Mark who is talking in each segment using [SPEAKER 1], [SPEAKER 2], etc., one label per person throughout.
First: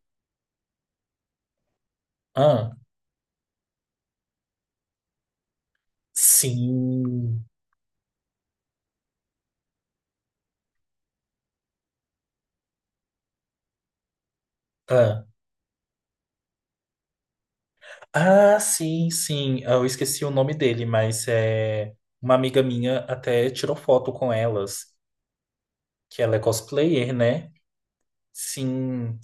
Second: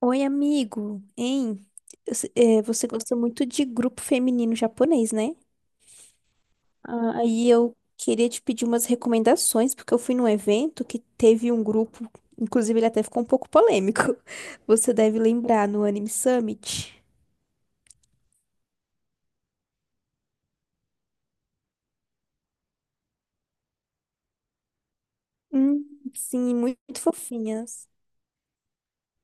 [SPEAKER 1] Oi, amigo, hein? Eu se- eh,
[SPEAKER 2] Ah,
[SPEAKER 1] Você gosta muito de grupo feminino japonês, né?
[SPEAKER 2] sim.
[SPEAKER 1] Aí eu queria te pedir umas recomendações, porque eu fui num evento que teve um grupo, inclusive ele até ficou um pouco polêmico. Você deve
[SPEAKER 2] Ah,
[SPEAKER 1] lembrar no Anime Summit.
[SPEAKER 2] sim, sim. Ah, eu esqueci o nome dele, mas é uma amiga minha até tirou foto com elas,
[SPEAKER 1] Hum,
[SPEAKER 2] que ela é
[SPEAKER 1] sim, muito
[SPEAKER 2] cosplayer, né?
[SPEAKER 1] fofinhas.
[SPEAKER 2] Sim.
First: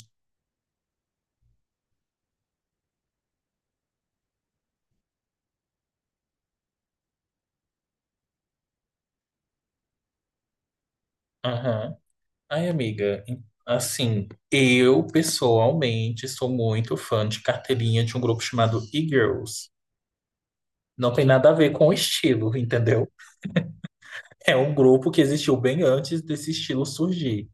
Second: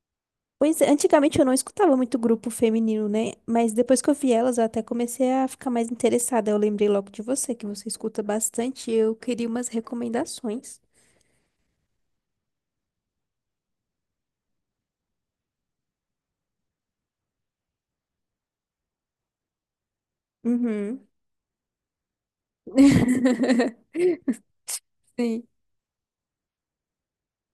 [SPEAKER 1] Pois é, antigamente eu não escutava muito grupo feminino, né? Mas depois que eu vi elas, eu até comecei a ficar mais interessada. Eu lembrei logo de você, que você escuta bastante, e eu queria umas recomendações.
[SPEAKER 2] Aham. Ai, amiga, assim, eu pessoalmente sou muito fã de carteirinha de um grupo chamado E-Girls.
[SPEAKER 1] Uhum.
[SPEAKER 2] Não tem nada a ver com o estilo, entendeu? É um grupo que
[SPEAKER 1] Sim.
[SPEAKER 2] existiu bem antes desse estilo surgir.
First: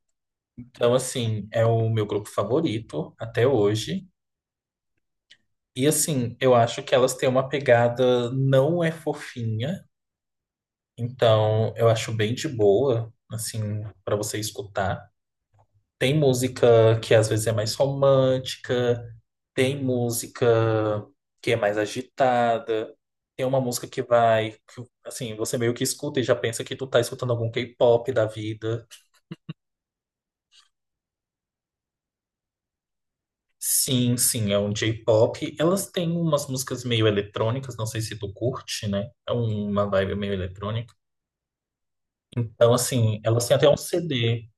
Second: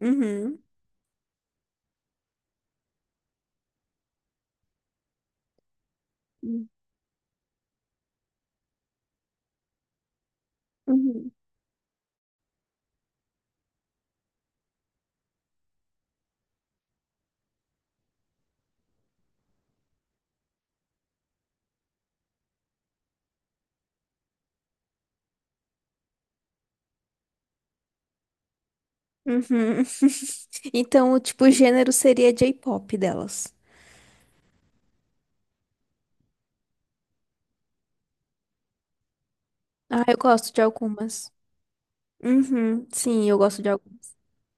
[SPEAKER 1] Uhum.
[SPEAKER 2] Então, assim, é o meu grupo favorito até hoje. E assim, eu
[SPEAKER 1] Uhum.
[SPEAKER 2] acho que elas têm uma pegada não é fofinha, então eu acho bem de boa, assim, pra você escutar. Tem música que às vezes é mais romântica, tem música que é mais agitada, tem uma música que vai, que, assim, você meio que escuta e já pensa que tu tá escutando algum K-pop da vida.
[SPEAKER 1] Uhum. Então, o tipo, o gênero seria J-pop delas.
[SPEAKER 2] Sim, sim, é um J-pop. Elas têm umas músicas meio eletrônicas, não sei se tu curte, né? É uma
[SPEAKER 1] Ah,
[SPEAKER 2] vibe
[SPEAKER 1] eu
[SPEAKER 2] meio
[SPEAKER 1] gosto de
[SPEAKER 2] eletrônica.
[SPEAKER 1] algumas.
[SPEAKER 2] Então,
[SPEAKER 1] Uhum.
[SPEAKER 2] assim,
[SPEAKER 1] Sim, eu
[SPEAKER 2] elas têm
[SPEAKER 1] gosto
[SPEAKER 2] até
[SPEAKER 1] de
[SPEAKER 2] um
[SPEAKER 1] algumas.
[SPEAKER 2] CD.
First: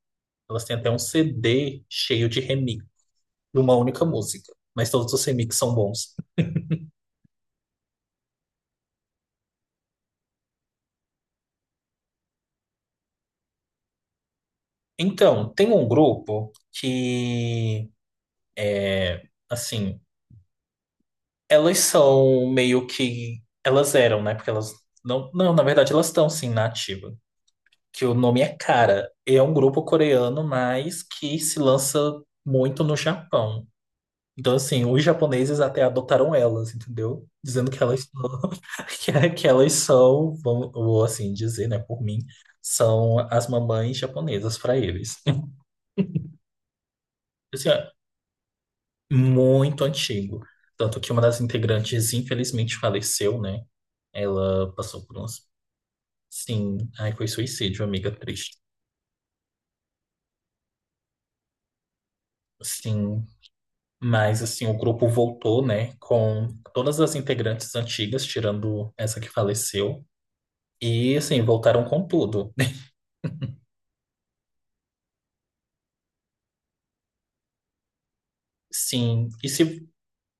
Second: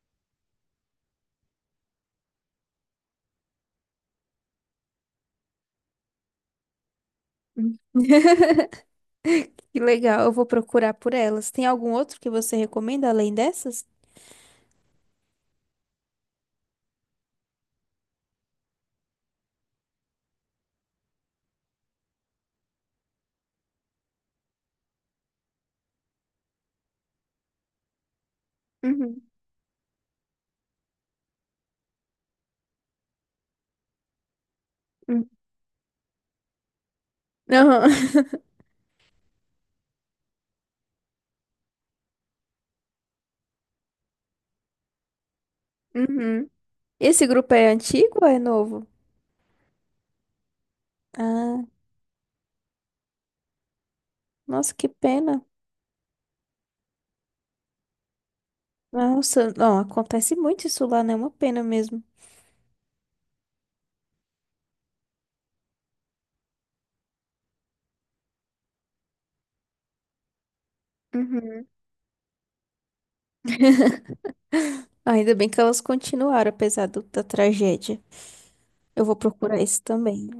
[SPEAKER 2] Elas têm até um CD cheio de remix de uma única música. Mas todos os remixes são bons.
[SPEAKER 1] Hum. Que legal, eu vou procurar por elas. Tem algum outro que você recomenda além dessas?
[SPEAKER 2] Então, tem um grupo que, é, assim, elas são meio que. Elas eram, né? Porque elas. Não, não, na verdade, elas estão, sim, na ativa. Que o nome é Cara.
[SPEAKER 1] Uhum.
[SPEAKER 2] E é um grupo coreano, mas que se lança muito no Japão. Então, assim, os
[SPEAKER 1] Uhum.
[SPEAKER 2] japoneses até adotaram elas, entendeu? Dizendo que
[SPEAKER 1] Aham.
[SPEAKER 2] elas são, que elas são, vou assim dizer, né, por mim, são as mamães japonesas para eles.
[SPEAKER 1] Uhum. Esse grupo é
[SPEAKER 2] Assim, é
[SPEAKER 1] antigo ou é novo?
[SPEAKER 2] muito antigo. Tanto que uma das
[SPEAKER 1] Ah,
[SPEAKER 2] integrantes, infelizmente, faleceu, né? Ela
[SPEAKER 1] nossa, que
[SPEAKER 2] passou por
[SPEAKER 1] pena.
[SPEAKER 2] uns. Sim, aí foi suicídio, amiga triste.
[SPEAKER 1] Nossa, não, acontece muito isso lá, né? É uma pena mesmo.
[SPEAKER 2] Sim, mas assim, o grupo voltou, né, com todas as integrantes antigas, tirando essa que faleceu. E assim, voltaram com tudo.
[SPEAKER 1] Ainda bem que elas continuaram, apesar da tragédia. Eu vou
[SPEAKER 2] Sim,
[SPEAKER 1] procurar isso também.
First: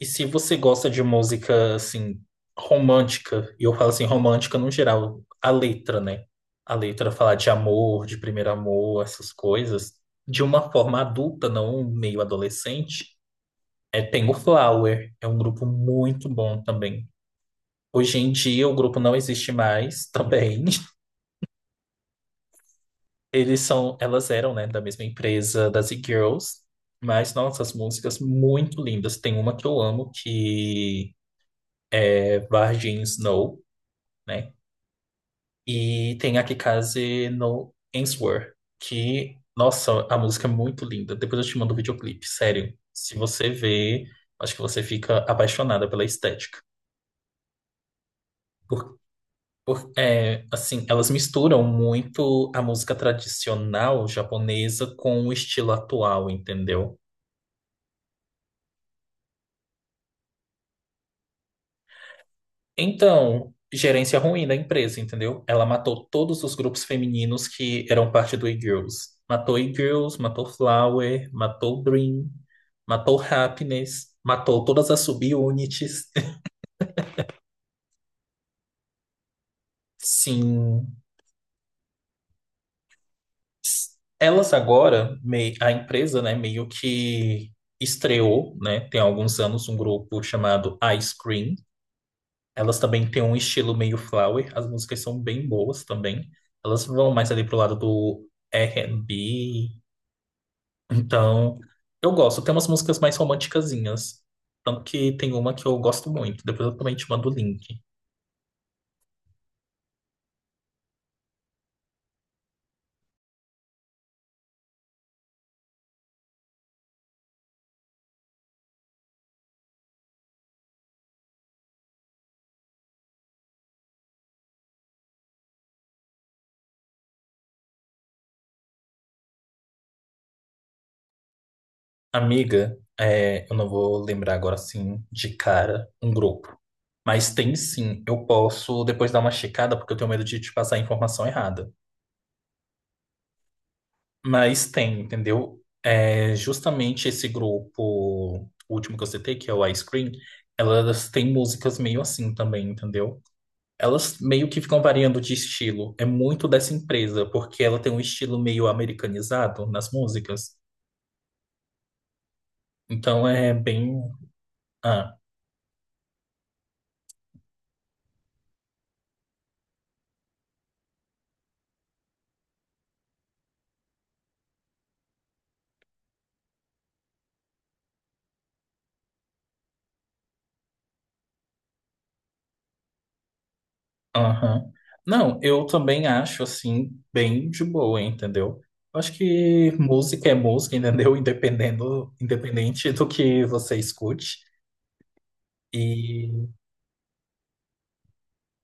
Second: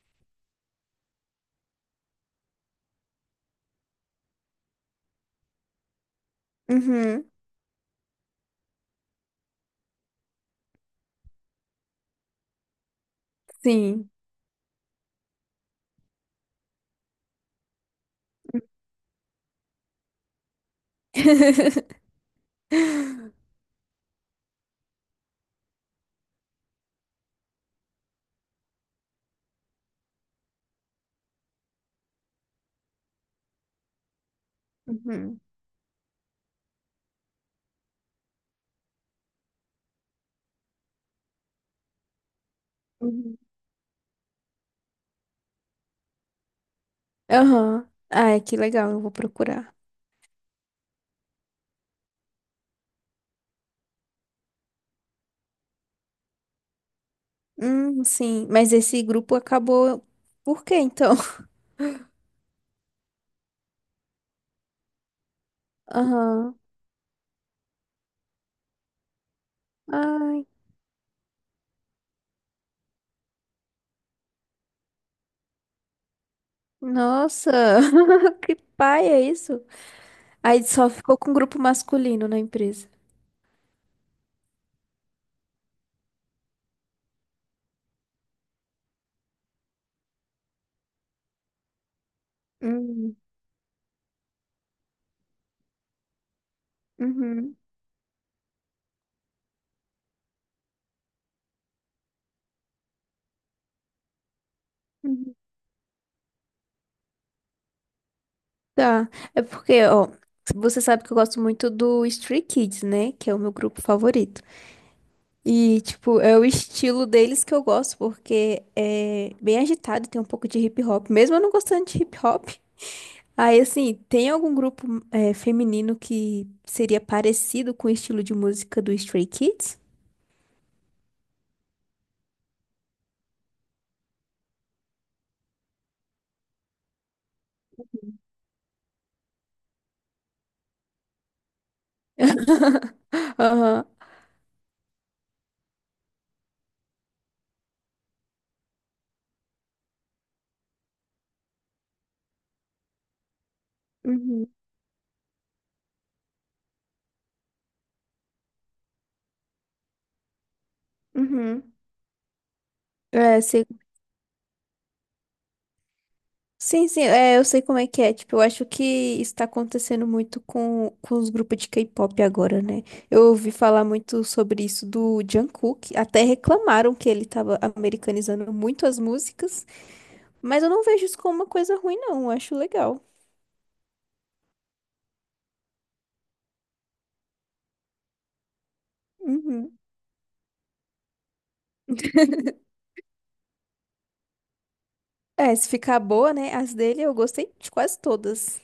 [SPEAKER 2] e se você gosta de música assim romântica, e eu falo assim romântica no geral, a letra, né? A letra
[SPEAKER 1] Uhum,
[SPEAKER 2] falar de amor, de primeiro amor, essas coisas, de uma forma adulta, não meio adolescente, é
[SPEAKER 1] sim.
[SPEAKER 2] Tengo Flower, é um grupo muito bom também. Hoje em dia o grupo não existe mais também. Eles são, elas eram, né, da mesma empresa das E-Girls, mas nossa, as músicas muito lindas. Tem uma que eu amo que Barjin Snow, né?
[SPEAKER 1] Uhum.
[SPEAKER 2] E tem a Kikaze no Answer, que, nossa, a música é muito linda. Depois eu te mando o videoclipe, sério. Se
[SPEAKER 1] Uhum.
[SPEAKER 2] você vê, acho que você fica apaixonada pela estética.
[SPEAKER 1] Aham. Ai, que legal,
[SPEAKER 2] Por,
[SPEAKER 1] eu vou procurar.
[SPEAKER 2] é, assim, elas misturam muito a música tradicional japonesa com o estilo atual, entendeu?
[SPEAKER 1] Sim. Mas esse grupo acabou. Por quê, então?
[SPEAKER 2] Então, gerência ruim da empresa, entendeu? Ela matou todos os
[SPEAKER 1] Aham.
[SPEAKER 2] grupos femininos que eram parte do E-Girls. Matou E-Girls, matou
[SPEAKER 1] Ai,
[SPEAKER 2] Flower, matou Dream, matou Happiness, matou todas as subunits.
[SPEAKER 1] nossa. Que pai é isso? Aí só
[SPEAKER 2] Sim.
[SPEAKER 1] ficou com o grupo masculino na empresa.
[SPEAKER 2] Elas agora, a empresa, né, meio que estreou, né, tem alguns anos, um grupo chamado Ice Cream. Elas também
[SPEAKER 1] Hum.
[SPEAKER 2] têm um estilo meio flower, as músicas são bem boas também. Elas vão mais ali pro
[SPEAKER 1] Uhum.
[SPEAKER 2] lado do R&B. Então, eu gosto. Tem umas músicas mais romanticazinhas. Tanto que tem
[SPEAKER 1] Uhum.
[SPEAKER 2] uma que eu gosto muito. Depois eu também te mando o link.
[SPEAKER 1] Tá. É porque, ó, você sabe que eu gosto muito do Stray Kids, né? Que é o meu grupo favorito. E, tipo, é o estilo deles que eu gosto, porque é bem agitado, tem um pouco de hip hop. Mesmo eu não gostando de hip hop. Aí, assim, tem algum grupo é, feminino que seria parecido com o estilo de música do Stray Kids?
[SPEAKER 2] Amiga, é, eu não vou lembrar agora assim de cara um grupo. Mas tem sim, eu posso depois dar uma checada porque eu tenho medo de te passar a informação errada.
[SPEAKER 1] Aham.
[SPEAKER 2] Mas tem, entendeu? É, justamente esse grupo último que eu citei, que é o Ice Cream, elas têm músicas meio assim também, entendeu? Elas
[SPEAKER 1] Uhum.
[SPEAKER 2] meio que ficam variando de estilo. É muito dessa empresa, porque ela tem um estilo meio americanizado nas músicas.
[SPEAKER 1] Uhum.
[SPEAKER 2] Então
[SPEAKER 1] É,
[SPEAKER 2] é bem. Ah,
[SPEAKER 1] sim, sim, é, eu sei como é que é. Tipo, eu acho que isso tá acontecendo muito com os grupos de K-pop agora, né? Eu ouvi falar muito sobre isso do Jungkook. Até reclamaram que ele tava americanizando muito as músicas. Mas eu não vejo isso como uma coisa ruim, não. Eu acho legal.
[SPEAKER 2] aham. Não, eu também acho assim, bem de boa, entendeu? Eu acho que
[SPEAKER 1] Uhum.
[SPEAKER 2] música é música, entendeu? Independendo, independente do que você escute.
[SPEAKER 1] É, se ficar boa,
[SPEAKER 2] E
[SPEAKER 1] né? As dele eu gostei de quase todas.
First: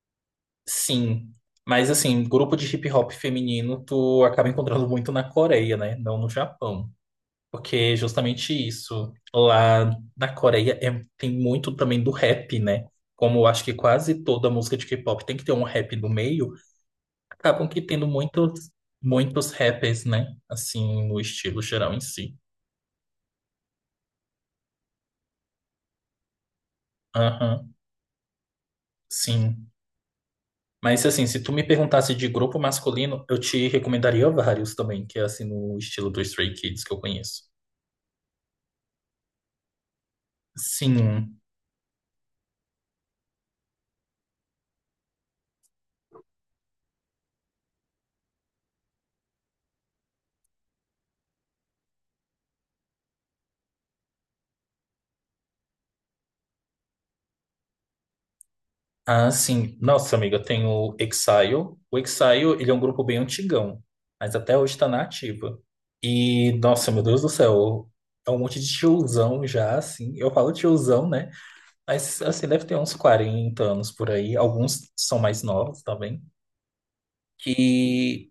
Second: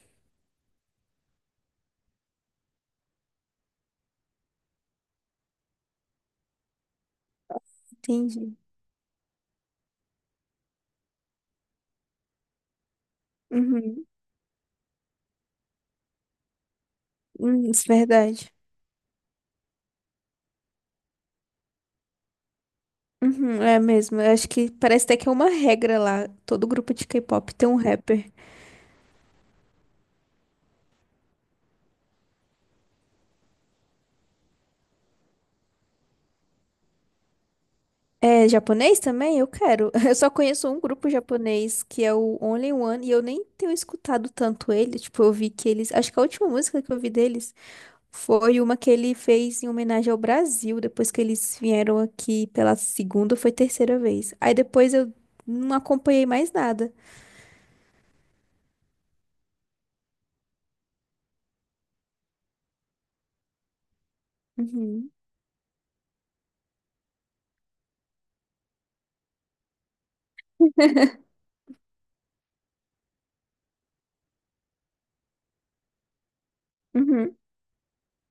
[SPEAKER 2] sim, mas assim, grupo de hip hop feminino tu acaba encontrando muito na Coreia, né? Não no Japão. Porque justamente
[SPEAKER 1] Entendi.
[SPEAKER 2] isso, lá na Coreia tem muito também do rap, né? Como eu acho que
[SPEAKER 1] Uhum.
[SPEAKER 2] quase toda música de K-pop tem que ter um rap no meio, acabam que
[SPEAKER 1] Isso é
[SPEAKER 2] tendo
[SPEAKER 1] verdade.
[SPEAKER 2] muitos, muitos rappers, né? Assim, no estilo geral em si.
[SPEAKER 1] Uhum, é mesmo. Eu acho que parece até que é uma regra lá. Todo grupo de K-pop tem
[SPEAKER 2] Aham,
[SPEAKER 1] um rapper.
[SPEAKER 2] sim. Mas assim, se tu me perguntasse de grupo masculino, eu te recomendaria vários também, que é assim no estilo do Stray Kids que eu conheço.
[SPEAKER 1] É japonês também? Eu quero. Eu só conheço um grupo
[SPEAKER 2] Sim.
[SPEAKER 1] japonês que é o Only One e eu nem tenho escutado tanto ele. Tipo, eu vi que eles. Acho que a última música que eu vi deles foi uma que ele fez em homenagem ao Brasil, depois que eles vieram aqui pela segunda ou foi terceira vez. Aí depois eu não acompanhei mais nada.
[SPEAKER 2] Ah, sim. Nossa, amiga, tem o Exile. O Exile, ele é um grupo bem antigão, mas até hoje tá na
[SPEAKER 1] Uhum,
[SPEAKER 2] ativa. E, nossa, meu Deus do céu, é um monte de tiozão já, assim. Eu falo tiozão, né? Mas, assim, deve ter uns 40 anos por aí. Alguns são mais novos também.
[SPEAKER 1] uhum,
[SPEAKER 2] Que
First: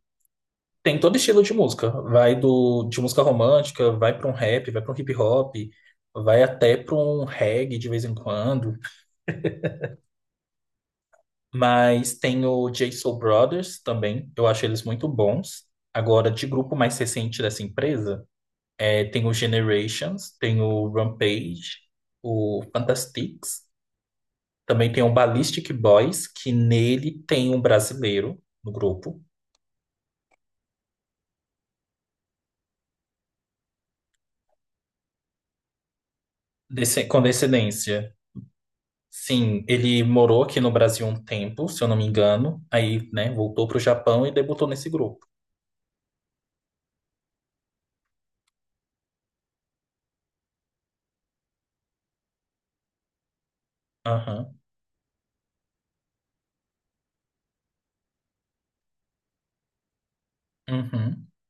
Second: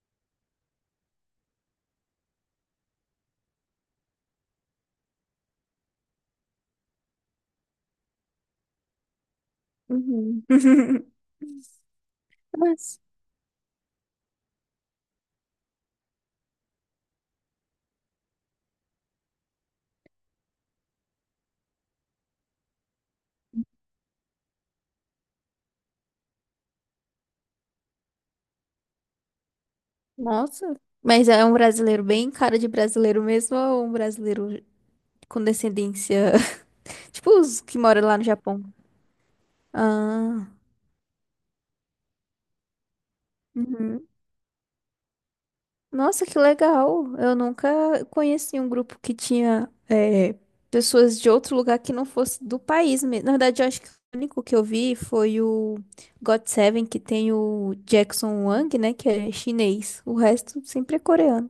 [SPEAKER 2] tem todo estilo de música. Vai do, de música romântica, vai pra um rap, vai pra um hip hop, vai até pra um reggae de vez em quando.
[SPEAKER 1] uhum.
[SPEAKER 2] Mas tem o J
[SPEAKER 1] Mas,
[SPEAKER 2] Soul Brothers também, eu acho eles muito bons. Agora, de grupo mais recente dessa empresa, é, tem o Generations, tem o Rampage, o Fantastics, também tem o Ballistic Boys, que nele tem um brasileiro no grupo.
[SPEAKER 1] nossa. Mas é um brasileiro bem cara de brasileiro mesmo ou um brasileiro com descendência?
[SPEAKER 2] Desse, com
[SPEAKER 1] Tipo os que moram
[SPEAKER 2] descendência,
[SPEAKER 1] lá no Japão.
[SPEAKER 2] sim, ele morou
[SPEAKER 1] Ah,
[SPEAKER 2] aqui no Brasil um tempo, se eu não me engano, aí, né, voltou para o
[SPEAKER 1] uhum.
[SPEAKER 2] Japão e debutou nesse grupo.
[SPEAKER 1] Nossa, que legal. Eu nunca conheci um grupo que tinha é, pessoas de outro lugar que não fosse do país mesmo. Na verdade, eu acho que o único
[SPEAKER 2] Aham,
[SPEAKER 1] que eu vi foi o God Seven, que tem o Jackson Wang, né, que é chinês. O resto sempre é
[SPEAKER 2] uhum.
[SPEAKER 1] coreano.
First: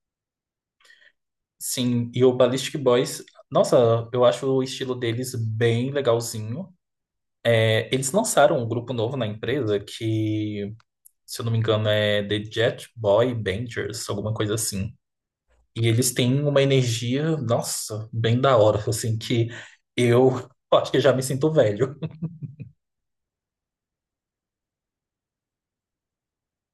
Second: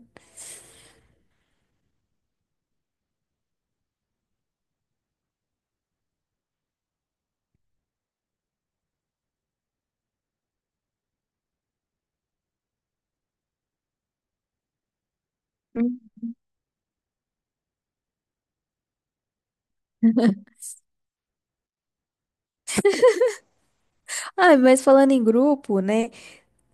[SPEAKER 2] Sim, e o Ballistic Boys, nossa, eu acho o estilo deles bem legalzinho. É, eles lançaram um grupo novo na empresa que, se eu não me engano, é The Jet Boy Bangers, alguma coisa assim. E
[SPEAKER 1] Hum.
[SPEAKER 2] eles têm uma energia, nossa, bem da hora, assim, que eu acho que já me sinto velho.
[SPEAKER 1] Ah, mas falando em grupo, né?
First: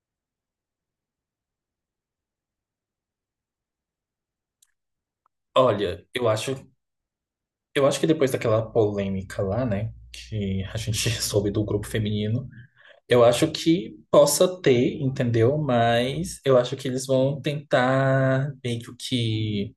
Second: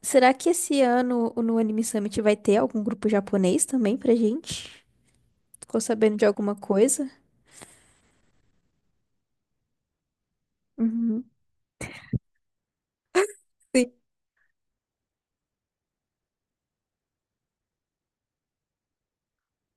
[SPEAKER 1] Será que esse ano no Anime Summit vai ter algum grupo japonês também pra gente? Ficou
[SPEAKER 2] Olha,
[SPEAKER 1] sabendo de alguma coisa?
[SPEAKER 2] eu acho que depois daquela polêmica lá, né, que a gente
[SPEAKER 1] Uhum.
[SPEAKER 2] soube do grupo feminino. Eu acho que possa ter, entendeu? Mas eu acho que eles vão tentar meio que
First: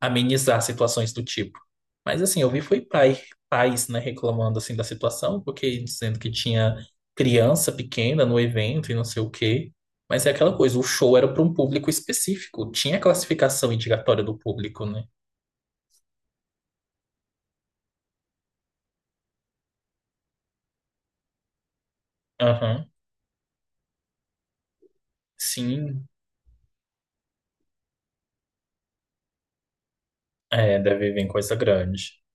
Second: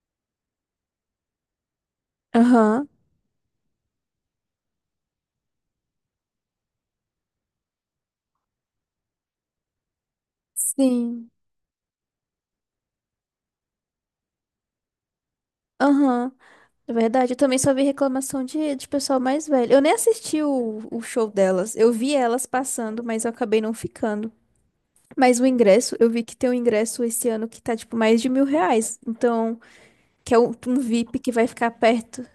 [SPEAKER 2] amenizar situações do tipo. Mas assim, eu vi foi
[SPEAKER 1] Aham,
[SPEAKER 2] pai, pais, né, reclamando assim da situação, porque dizendo que tinha criança pequena no evento e não sei o quê. Mas é aquela coisa, o show
[SPEAKER 1] sim.
[SPEAKER 2] era para um público específico, tinha a classificação indicatória do público, né?
[SPEAKER 1] Aham, é verdade. Eu também só vi reclamação de pessoal mais velho. Eu nem assisti o show delas. Eu vi elas
[SPEAKER 2] Aham.
[SPEAKER 1] passando, mas eu acabei não ficando. Mas o ingresso,
[SPEAKER 2] Sim,
[SPEAKER 1] eu vi que tem um ingresso esse ano que tá, tipo, mais de mil reais. Então, que é um,
[SPEAKER 2] é,
[SPEAKER 1] um
[SPEAKER 2] deve
[SPEAKER 1] VIP
[SPEAKER 2] vir
[SPEAKER 1] que vai
[SPEAKER 2] coisa
[SPEAKER 1] ficar
[SPEAKER 2] grande.
[SPEAKER 1] perto.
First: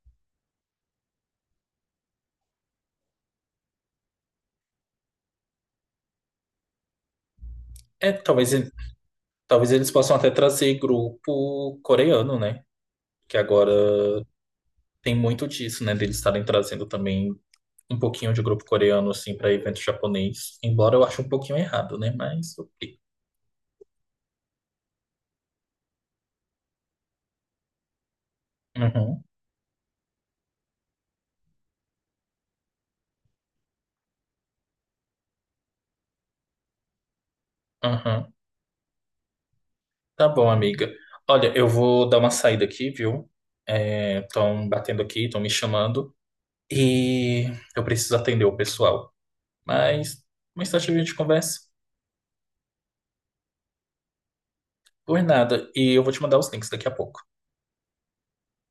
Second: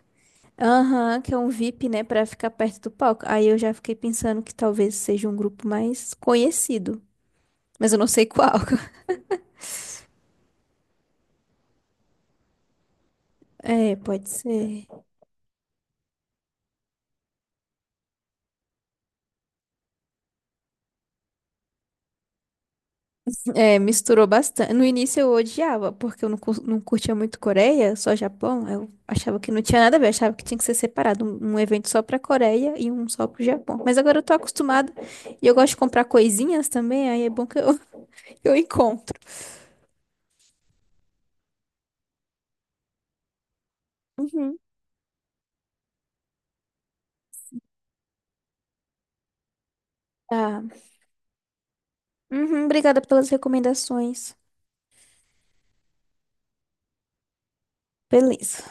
[SPEAKER 1] Aham, que é um VIP, né, pra ficar perto do palco. Aí eu já fiquei pensando que talvez seja um grupo mais conhecido. Mas eu não
[SPEAKER 2] É,
[SPEAKER 1] sei qual.
[SPEAKER 2] talvez eles possam até trazer grupo coreano, né? Que
[SPEAKER 1] É,
[SPEAKER 2] agora
[SPEAKER 1] pode ser.
[SPEAKER 2] tem muito disso, né, deles estarem trazendo também um pouquinho de grupo coreano, assim, para evento japonês. Embora eu ache um pouquinho errado, né, mas ok.
[SPEAKER 1] É, misturou bastante. No início eu odiava, porque eu não, não curtia muito Coreia, só Japão. Eu
[SPEAKER 2] Uhum,
[SPEAKER 1] achava que não tinha nada a ver, achava que tinha que ser separado, um evento só pra Coreia e um só pro Japão. Mas agora eu tô acostumada e eu gosto de comprar coisinhas também, aí é bom que eu,
[SPEAKER 2] uhum.
[SPEAKER 1] eu encontro.
[SPEAKER 2] Tá bom, amiga. Olha, eu vou dar uma saída aqui, viu?
[SPEAKER 1] Uhum.
[SPEAKER 2] Estão batendo aqui, estão me chamando. E eu preciso atender o pessoal. Mas
[SPEAKER 1] Tá.
[SPEAKER 2] mais tarde a gente conversa.
[SPEAKER 1] Uhum, obrigada pelas recomendações.
[SPEAKER 2] Por nada. E eu vou te mandar os links daqui a pouco.
[SPEAKER 1] Beleza.